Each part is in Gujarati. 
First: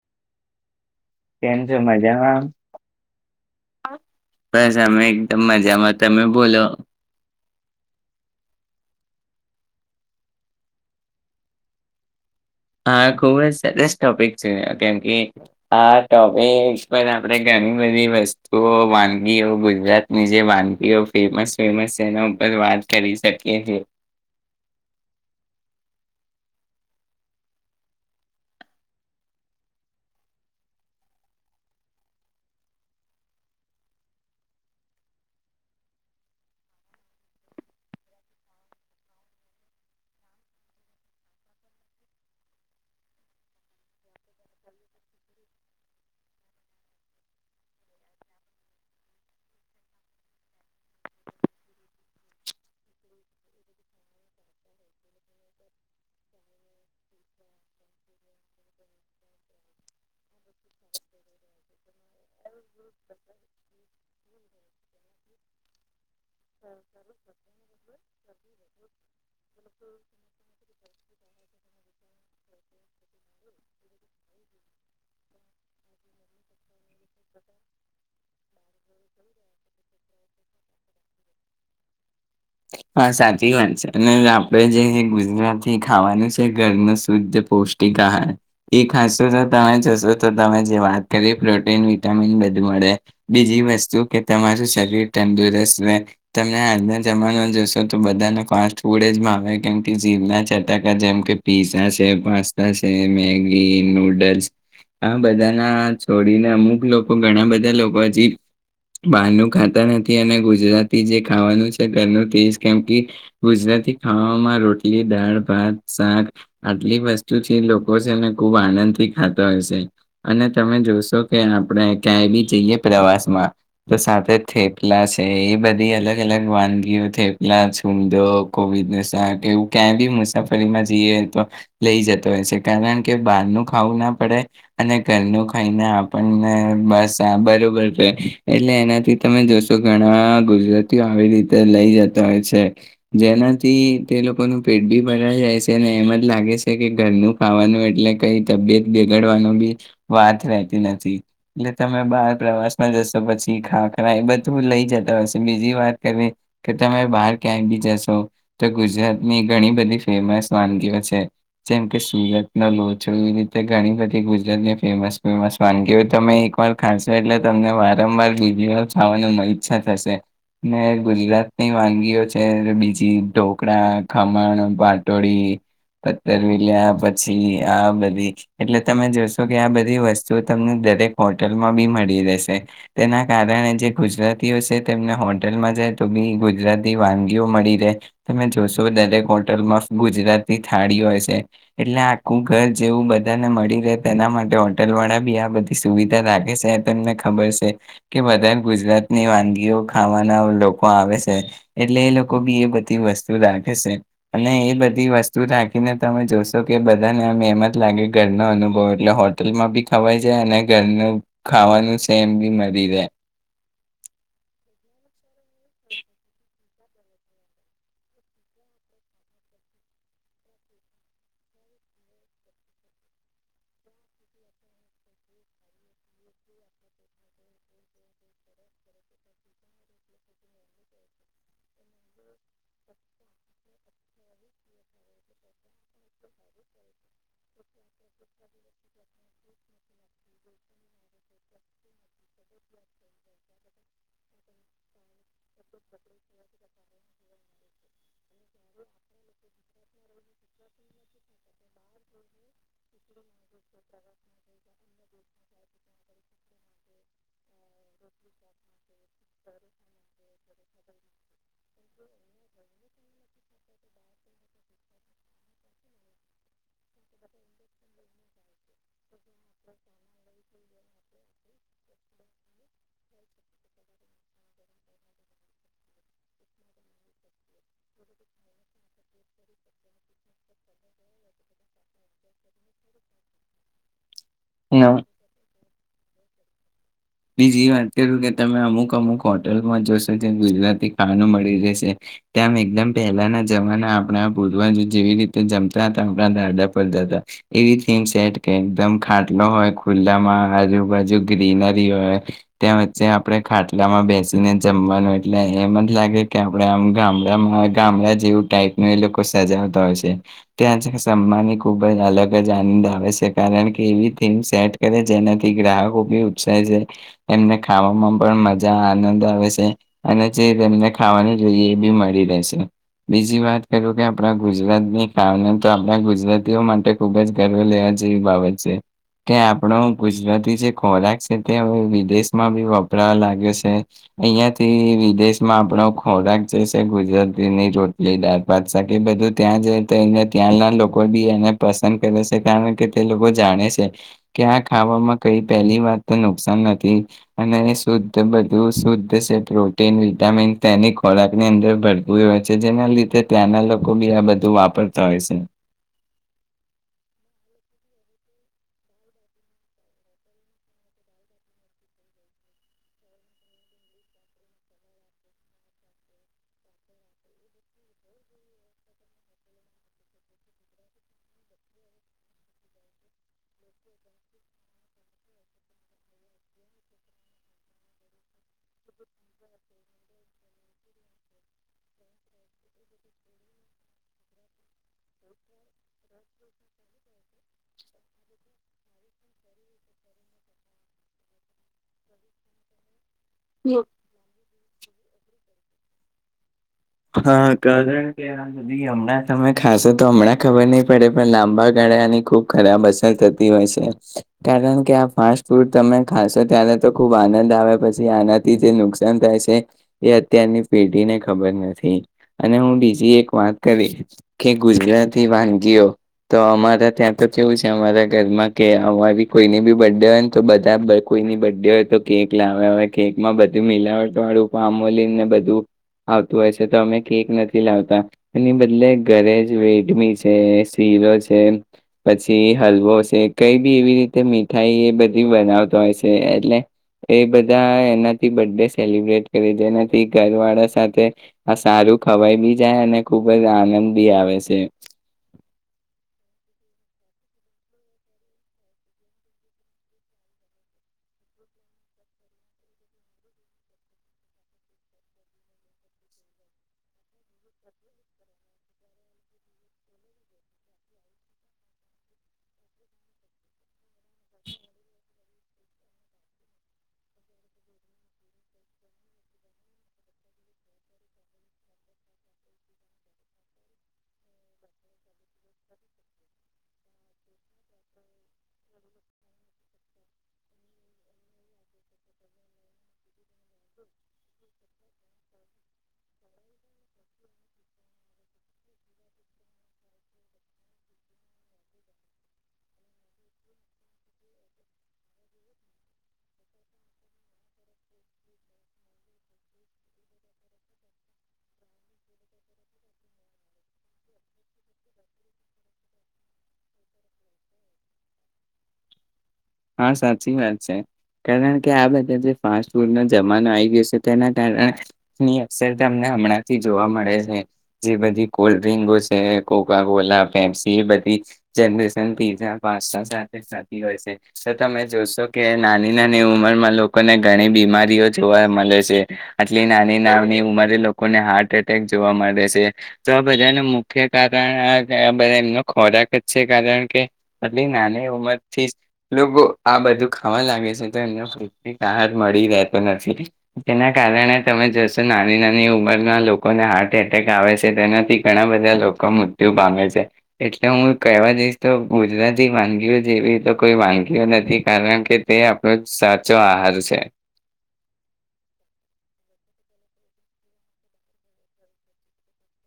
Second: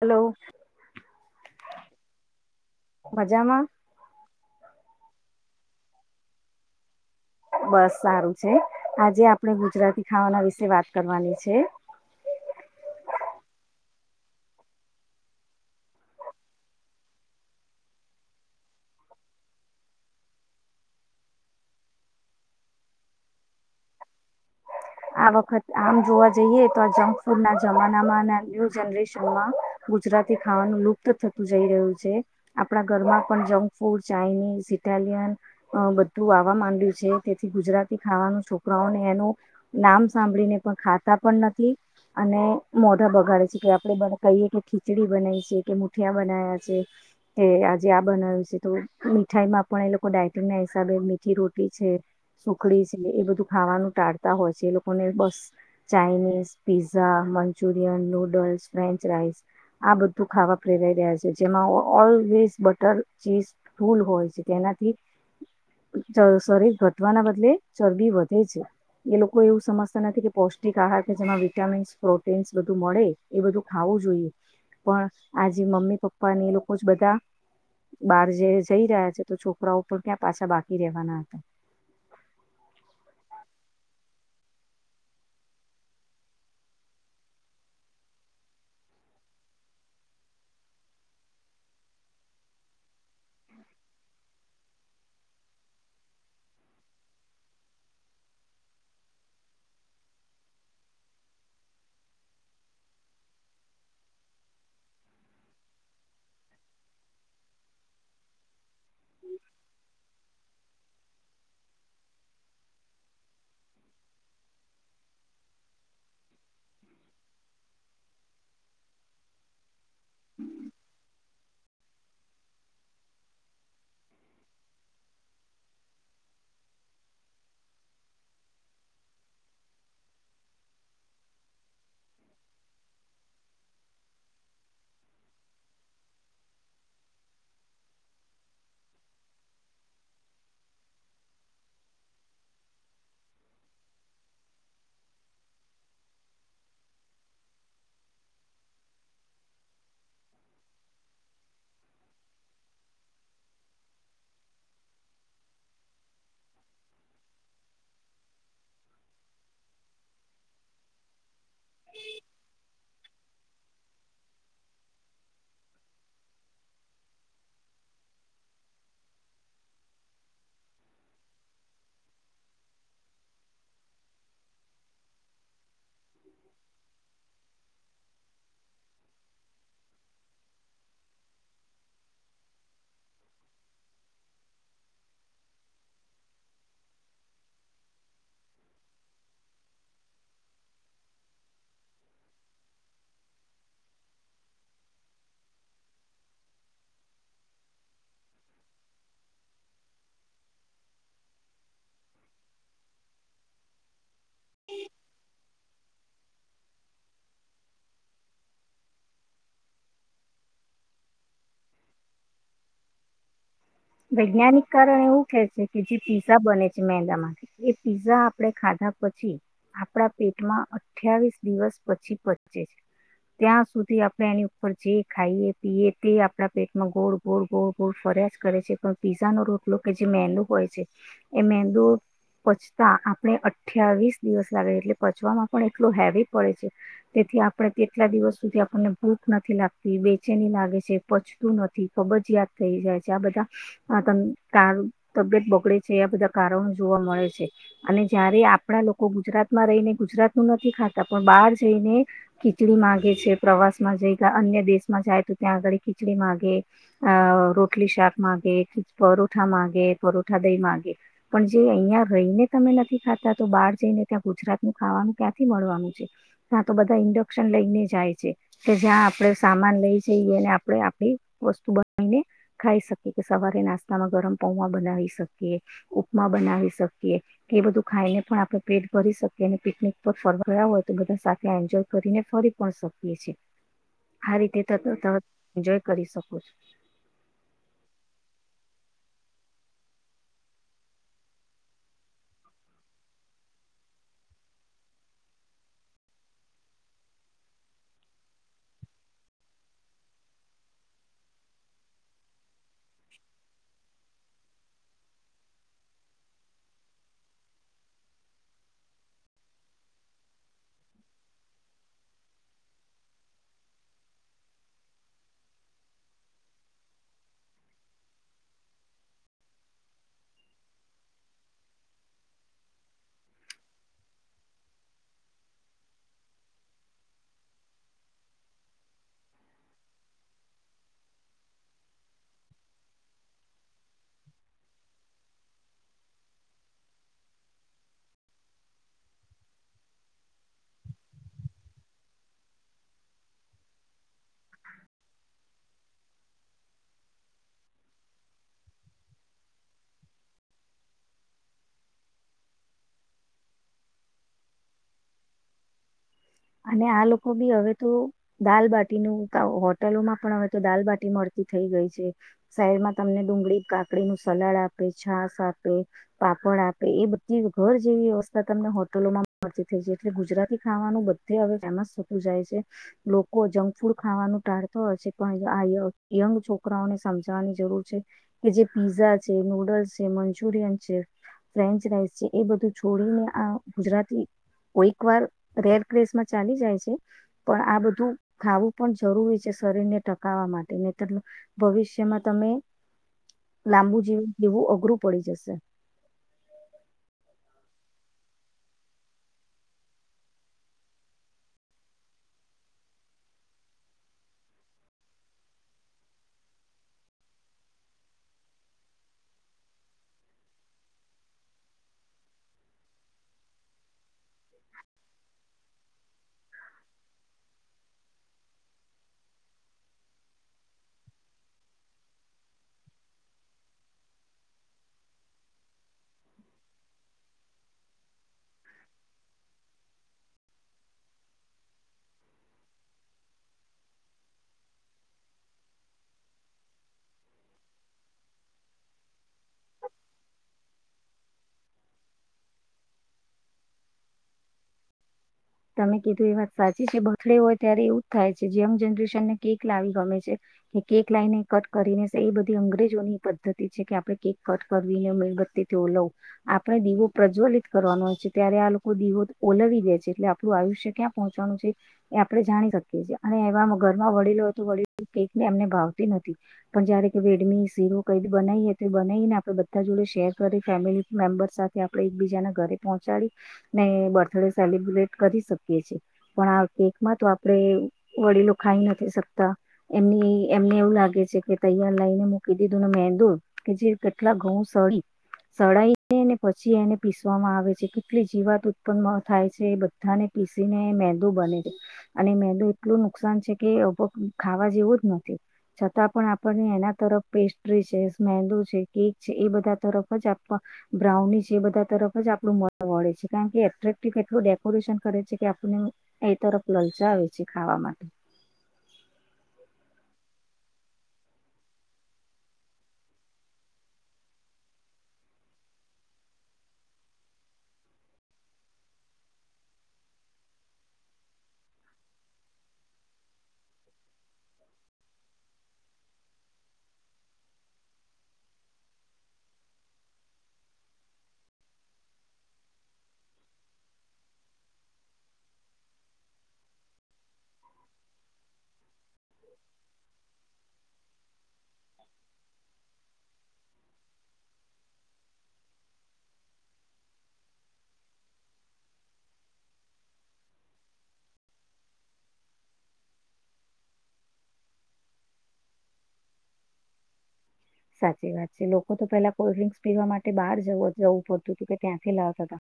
હલો. કેમ છો મજામાંમ? મજામાં બસ અમે એકદમ મજામાં તમે બોલો. બસ સારું છે આજે આપણેે ગુજરાતી ખાવાના વિશે વાત કરવાની છે. હા ખૂબ જ સરસ ટોપિક છે કેમકે આ ટોપિક પર આપણે ઘણી બધી વસ્તુઓ વાનગીઓ ગુજરાતની જે વાનગીઓ ફેમસ ફેમસ છે એના ઉપર વાત કરી શકીએ છીએ. આ વખત આમ જોવા જઈએ તો આ જંક ફૂડ ના જમાનામાં ન્યુ જનરેશનમાં ગુજરાતી ખાવાનું લુપ્ત થતું જઈ રહ્યું છે આપણા ઘરમાં પણ જંક ફૂડ ચાઇનીઝ ઇટાલિયન બધું આવવા માંડ્યું છે તેથી ગુજરાતી ખાવાનું છોકરાઓને એનું નામ સાંભળીને પણ ખાતા પણ નથી અને મોઢા બગાડે છે કે આપડણે કહીએ કે ખીચડી બનાવી છે કે મુઠિયા બના્યા છે કે આજે આ બનાય્યું છે તો મીઠાઈમાં પણ એ લોકો ડાયટંગ ના હિસાબે મીઠી રોટી છે સુખડી છે એ બધું ખાવાનું ટાળતા હોય છે. જે લોકોને બસ Chinese pizza Manchurian noodles French rice આ બધું ખાવા પ્રેરાઈ રહ્યા છે જેમાં ઓલવેઝ બટર ચીઝ ફૂલ હોય છે તેનાથી શરીર ઘટવાના બદલે ચરબી વધે છે એ લોકો એવું સમસ્યા નથી કે પૌષ્ટિક આહાર કે જેમાં વિટામીન્સ પ્રોટીન્સ બધું મળે એ બધું ખાવું જોઈએ પણ આજ મમ્મી પપ્પા ને એ લોકો જ બધા બાર જે જઈ રહ્યા છે તો છોકરાઓ પણ ક્યાં પાછા બાકી રહેવાના. હતા. હા સાચી વાત છે અને આપણે જે ગુજરાતી ખાવાનું છે ઘરનું શુદ્ધ પૌષ્ટિક આહાર એ ખાાસો તો તમે જશો તો તમે જે વાત કરી પ્રોટીન વિટામીન બધું મળે બીજી વસ્તુ કે તમારું શરીર તંદુરસ્ત રહે. તમે આજના જમાના જોશો તો બધાના ફાસ્ટ ફૂડ જ આવે કેમ કે જીવના ચટાકા જેમ કે પીઝા છે પાસ્તા છે મેગી નૂડલ્સ આ બધાના છોડીને અમુક લોકો ઘણા બધા લોકો હજી બારનું ખાતા નથી અને ગુજરાત જે ખાવાનું છે ઘરનું તેજ કેમ કે ગુજરાતી ખામાં રોટલી દાળ ભાત શાક આટલી વસ્તુ છે લોકો છે ને ખૂબ આનંદથી ખાતા હોય છે અને તમે જોશો કે આપણે ક્યાંય બી જઈએ પ્રવાસમાં તો સાથે થેપલા છે એ બધા લા છૂમો કોવિડ ન શાક એવું ક્યાંય બી મુસાફરીમાં જઈએ તો લઈ જતો હોય છે કારણ કે બહાર ન ખાવું ના પડે અને ઘરનું ખાઈને આપણને બસ બરોબર રહે એટલે એનાથી તમે જોશો ઘણા આવી રીતે લઈ જતા હોય છે જેનાથી તે લોકોનું પેટ બી ભરાઈ જાય છે અને એમ જ લાગે છે કે ઘરનું ખાવાનું એટલે કઈ તબિયત બગાડવાનું બી વાત રહેતી નથી એટલે તમે બાર પ્રવાસમાં જશો પછી ખા ખરા એ બધું લઈ જતા હોય. બીજી વાત કરીવી કે તમે બહાર ક્યાંય બી જશો તો ગુજરાત ની ઘણી બધી ફેમસ વાનગીઓ છે. જેમ કે સુરત ન લો જો એ રીતે ઘણી બધી ગુજરાતની ફેમસ ફેમસ વાનગીઓ તમે એક વાર ખાશો એટલે તમને વારંવાર બીજી વાર ખાવાની મ ઈચ્છા થશે. ને ગુજરાતની વાનગીઓ છે બીજી ઢોકળા ખમણ પાટોળી પથરવીલ્યા પછી આ બધી એટલે તમે જોશો કે આ બધી વસ્તુઓ તમને દરેક હોટલમાં બી મળી રહેશે તેના કારણે જે ગુજરાતીઓ છે તેમને હોટલમાં જાય તો બી ગુજરાતી વાનગીઓ મળી રહે તમે જોશો દરેક હોટલમાં ગુજરાતી થાળી હોય છે એટલે આખું ઘર જેવું બધાને મળી રહે તેના માટે હોટલ વાળા બી આ બધી સુવિધા રાાગે છે તમને ખબર છે કે બધા ગુજરાતની વાનગીઓ ખાવાના લોકો આવે છે એટલે એ લોકો બી એ બધી વસ્તુ રાખે છે અને એ બધી વસ્તુ રાખીને તમે જોશો કે બધાનેમત લાગે ઘરનો અનુભવ એટલે હોટલમાં બી ખવાય જાય અને ઘરનું ખાવાનું સેમ બી મળી રહે. વૈજ્ઞાનિક કારણ એવું છે કે જે પીસા બને. મેદામાંથી એ પીઝા આપણે ખાધા પછી આપડા પેટમાં અઠ્યાવીસ દિવસ પછી પચચે છે ત્યાં સુધી આપણે એની ઉપર જે ખાઈએ પીએ તે આપડા પેટમાં ગોળ ગોળ ગોળ ગોળ ફર્યા જ કરે છે. પીઝા નો રોટલો કે જે મેંદુ હોય છે એ મેંદુ પચતા આપણે અઠ્યાવીસ દિવસ લાગે છે એટલે પચવામાં પણ એટલોું હેવી પડે છે તેથી આપણે તેટલા દિવસ સુધી આપણને ભૂખ નથી લાગતી બેચેની લાગે છે પચતું નથી કબજયાદ થઈ જાય છે આ બધા આ તબિયત બગડે છે આ બધા કારણો જોવા મળે છે અને જ્યારે આપણા લોકો ગુજરાતમાં રહીને ગુજરાતનું નથી ખાતા પણ બહાર જઈને ખીચડી મામાંગે છે પ્રવાસમાં જઈ અન્ય દેશમાં જાય તો ત્યાં આગળ ખીચડી માગે અ રોટલી શાક માગે પરોઠા મામાંગે પરોઠા દહી માંગે પણ જે અહિયાં રહીને તમે નથી ખાતા તો બહાર જઈને ત્યાં ગુજરાત નું ખાવાનું ક્યાંથી મળવાનું છે ત્યાં તો બધા ઇન્ડક્શન લઈને જાય છે કે જ્યાં આપણે સામાન લઈ જઈએ ને આપણે આપણી વસ્તુ બનાવીને ખાઈ શકીએ સવારે નાસ્તામાં ગરમ પૌવા બનાવી શકીએ ઉપમા બનાવી શકીએ કે બધું ખા ખાઈ ને પણ આપણે પેટ ભરી શકીએ પિકનિક પર ફરવાયા હોય તો બધા સાથે એન્જોય કરીને ફરી પણ શકીએ છએ આ રીતે તર એન્જોય કરી શક [inaudible] બીજી વાત કરુ કે તમે અમુક અમુક હોટલમાં જોશો જે ગુજરાતી ખાવાનું મળી રહેશે ત્યા એકદમ પહેલાના જમાના આપણા પૂર્વાજ જેવી રીતે જમતા હતા આપણા દાદા પર દાદા એવીમ સેટ કે એકદમ ખાટલો હોય ખુલ્લામાં આજુબાજુ ગ્રીનર હોય ત્યાં વચ્ચે આપણે ખાટલામાં બેસીને જમવાનું એટલે એમ જ લાગે કે આપણે આમ ગામડામાં ગામડા જેવું ટાઈપ નુ એ લોકો સજાવતા હોય છે ત્યાં જમવાની ખુબ જ અલગ જ આનંદ આવે છે કારણ કે એવીથીમ સેટ કરે જેનાથી ગ્રાહકો ભી એમ ને ખાવામાં પણ મજા આનંદ આવે છે અને જે તેમને ખાવાની જોઈએ એ ભી મળી રહેશે બીજી વાત કરું કે આપણા ગુજરાતની ખવા તો આપણા ગુજરાતીઓ માટે ખુબ જ ગર્વ લેવા જેવી બાબત છે કે આપણો ગુજરાતી જે ખોરાક કે તે હવે વિદેશમાં ભી વપરાવા લાગ્યો છે અહીયાંથી વિદેશમાં આપણો ખોરાક જે છે ગુજરાતીની રોટલી દાળ ભાત શાક એ બધું ત્યાં જ તોને ત્યાંના લોકો ભી એને પસંદ કરે છે કારણ કે તે લોકો જાણે છે કે આ ખાવામાં કઈ પહેલી વાત તો નુકસાન નથી અને શુદ્ધ બધું શુદ્ધ જે પ્રોટીન વિટામીન તેની ખોરાકની અંદર ભરતું હોય છે જેના લીધે ત્યાંના લોકો ભી આ બધું વાપરતા હોય છે અને આ લોકો બી હવે તો દાલબાટી નુ હોટલોમાં પણ હવે તો દાલબાટી મળતી થઈ ગઈ છે સાઈડમાં તમને ડુંગળી કાકડી નું સલાડ આપે છાસ આપે પાપડ આપે એ બધી ઘર જેવી વ્યવસ્થા તમને હોટલોમાં મળતી થઈ છે એટલે ગુજરાતી ખાવાનું બધું તે હવે ફેમસ થતું જાય છે લોકો જંક ફૂડ ખાવાનું ટાળતો હ છે પણ આ યંગ છોકરાઓને સમજાવાની જરૂર છે કે જે પીઝા છે નુડલ્સ છે મંચુરિયન છે ફન્ચ રાઇસ છે એ બધું છોડીને આ ગુજરાતી કોઈકવાર રેડ માં ચાલી જાય છે પણ આ બધું ખાવું પણ જરૂરી છે શરીર ને ટકાવવા માટે ને તર ભવિષ્યમાં તમે લાંબુ જીવ જેવું અઘરું પડી જશે હા કારણ કે સુધ હમણાં તમે ખાશો તો હમણાં ખબર નહી પડે પણ લાંબા ગાળા આની ખુબ ખરાબ અસર થતી હોય છે કારણ કે આ ફાસ્ટ ફૂડ તમે ખાશો ત્યારે તો ખુબ આનંદ આવે પછી આનાથી જે નુકસાન થાય છે એ અત્યારની પેઢીને ખબર નથી અને હું બીજી એક વાત કરી કે ગુજરાતી વાનગીઓ તો અમારા ત્યાં તો કેવું છે અમારા ઘરમાં કે અમા ભી કોઈની બી બર્થ ડે હોય ને તો બધા કોઈની બર્થ ડે હોય તો કેક લાવ્યા હોય કેકમાં બધું મિલાવટ વાળું ફમોલીને બધું આવતું હોય છે અ કેક નથી લાવતા એની બદલે ઘરે જ વેડમી છે શીરો છે પછી હલવો છે કઈ ભી એવી રીતે મીઠાઈ એ બધી બનાવતો હોય છે એટલે એ બધા એનાથી બ ડે સેલબ્રેટ કરી એનાથી ઘર વાળા સાથે આ સારું ખવાય ભી જાય અને ખુબ જ આનંદ ભી આવે છે તમે કીધું એ વાત સાચી છે બથડે હોય ત્યારે એવું જ થાય છે યંગ જનરેશનને કેક લાવી ગમે છે કે કેક લાવને કટ કરીને એ બધી અંગ્રેજોની પદ્ધતિ છે કે આપણે કેક કટ કરવીને મીણબત્તી થી ઓલવું આપણે દીવો પ્રજ્વલિત કરવાનો હોય છે ત્યારે આ લોકો દીવો ઓલાવી દે છે એટલે આયુષ્ય ક્યાં પહોંચવાનું છે એ આપણે જાણી શકીએ છીએ અને એવા ઘરમાં વડીલોય તો વડીલો કેક ને એમને ભાવતી નથી પણ જય કે વેડમી સીરો કઈ બનાવીએ તો બનાવીને આપણે બધા જોડે શેર કરી ફેમિલી મેમ્બર્સ સાથે આપણે એકબીજા ના ઘરે પહોંચાડી ને બર્થડે સેલિબ્રેટ કરી શકીએ છેએ પણ આ કેકમાં તો આપણેે વડીલો ખાઈ નથી શકતા એમની એમને એવું લાગે છે કે તૈયાર લઈને મૂકી દીધું ને મેહેંદુ કે જે કેટલા ઘઉં સડી સળાયને પછી એને પીસવામાં આવે છે કેટલી જીવાત ઉત્પન્ન થાય છે એ બધ બધાં ને પીસીને મેંદુ બને છે અને મેંદુ એટલું નુકસાન છે કેભ ખાવા જેવું જ નથી છતાં પણ આપણને એના તરફ પેસ્ટ્રી છે મેંદુ છે કેક છે એ બધા તરફ જ બ્રાઉની છે એ બધા તરફ જ આપણું મ મળે છે કારણ કે એટ્રેક્ટિવ એટલું [unintelligible] કરે છે કે આપને એ તરફ લલચાવ છે ખાવા માટે હા સાચી વાત છે કારણ કે આ બધા જે ફાસ જમાનો આવી ગયો છે તેના કારણેની અસર તમને હમણાંથી જોવા મળે છે જે બધી કોલ્ડ ડ્રિકો છે કોકા કોલા પેપસી એ બધી જનરેન પીઝા પાસ્તા સાથે થતી હોય છે તો તમે જોશો કે નાની નાની ઉંમરમાં લોકોને ઘણી બીમારીઓ જોવા મળે છે આટલી નાની નાની ઉંમરે લોકોને હાર્ટ એટેક જોવા મળે છે તો આ બધાનું મુખ્ય કારણ બધા એમનો ખોરાક જ છે કારણ કે આટલી નાની ઉંમર થી લોકો આ બધું ખાવા લાગે છે તો એમ મળતો નથી તેના કારણે તમે જશો નાની નાની ઉંમરના લોકોને હાર્ટ એટેક આવે છે તેનાથી ઘણા બધા લોકો મૃત્યુ પામે છે એટલે હું કહેવા જઈશ તો ગુજરાતી વાનગીઓ જેવી તો કોઈ વાનગીઓ નથી કારણ કે તે આપણો સાચો આહાર છે સાચી વાત છે લોકો તો પેલા કોલ્ડ્રિંક્સ પીવા માટે બહાર જ જવું પડતું હતું કે ત્યાંથી લાવતા હતા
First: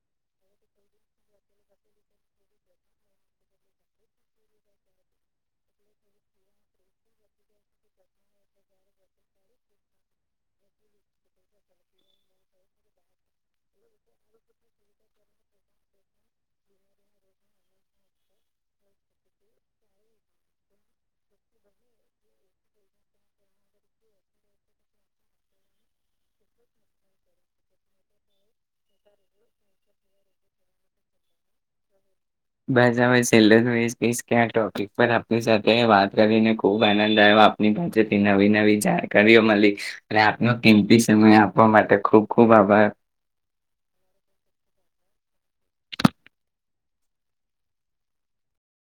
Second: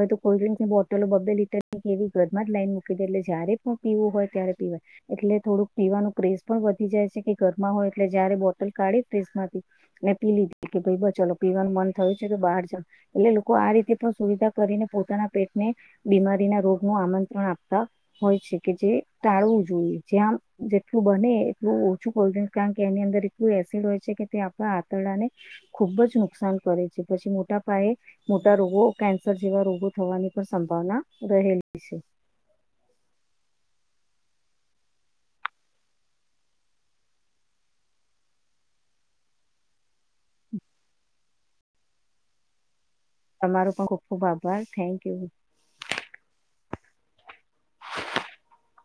હવે તો કોલ્ડ્રિંક્સની બોટલો બબે લીટર કે એવી ઘરમાં જ લાઈન મૂકી દે એટ જય્યારે પણ પીવું હોય ત્યારે પીવાય એટલે થોડુંક પીવાનું [unintelligible] પણ વધી જાય છે કે ઘરમાં હોય એટલે જારે બોટલ કાઢી [unintelligible] ને પીય લીધી કે ભાઈ ચાલ પીવાનું મન થયું છે તો બહાર ચાલ એટલે લોકો આ રીતે પણ સુવિધા કરીને પોતાના પેટને બીમારી ના રોગ નું આમંત્રણ આપતા હોય છે કે જે ટાળવું જોઈએ જ્યાં જેટલું બને એટલું ઓછું કોલ્ડ્રિંક કારણ કે એની અંદર એટલું એસિડ હોય છે કે તે આપણા આંતરડાને ખુબ જ નુકસાન કરે છે પછી મોટા પાયે મોટા રોગો કેન્સર જેવા રોગો થવાની પણ સંભાવના રહેલી છે ક્યાં ટોપિક પર આપની સાથે વાત કરીને ખુબ આનંદ આવ્યો આપની પાસેથી નવી નવી જાણકારીઓ મલી ને આપનો કીંમતી સમય આપ આપવા માટે ખૂબ ખૂબ આભાર તમારો પણ ખુબ ખુબ આભાર થેન્ક યુ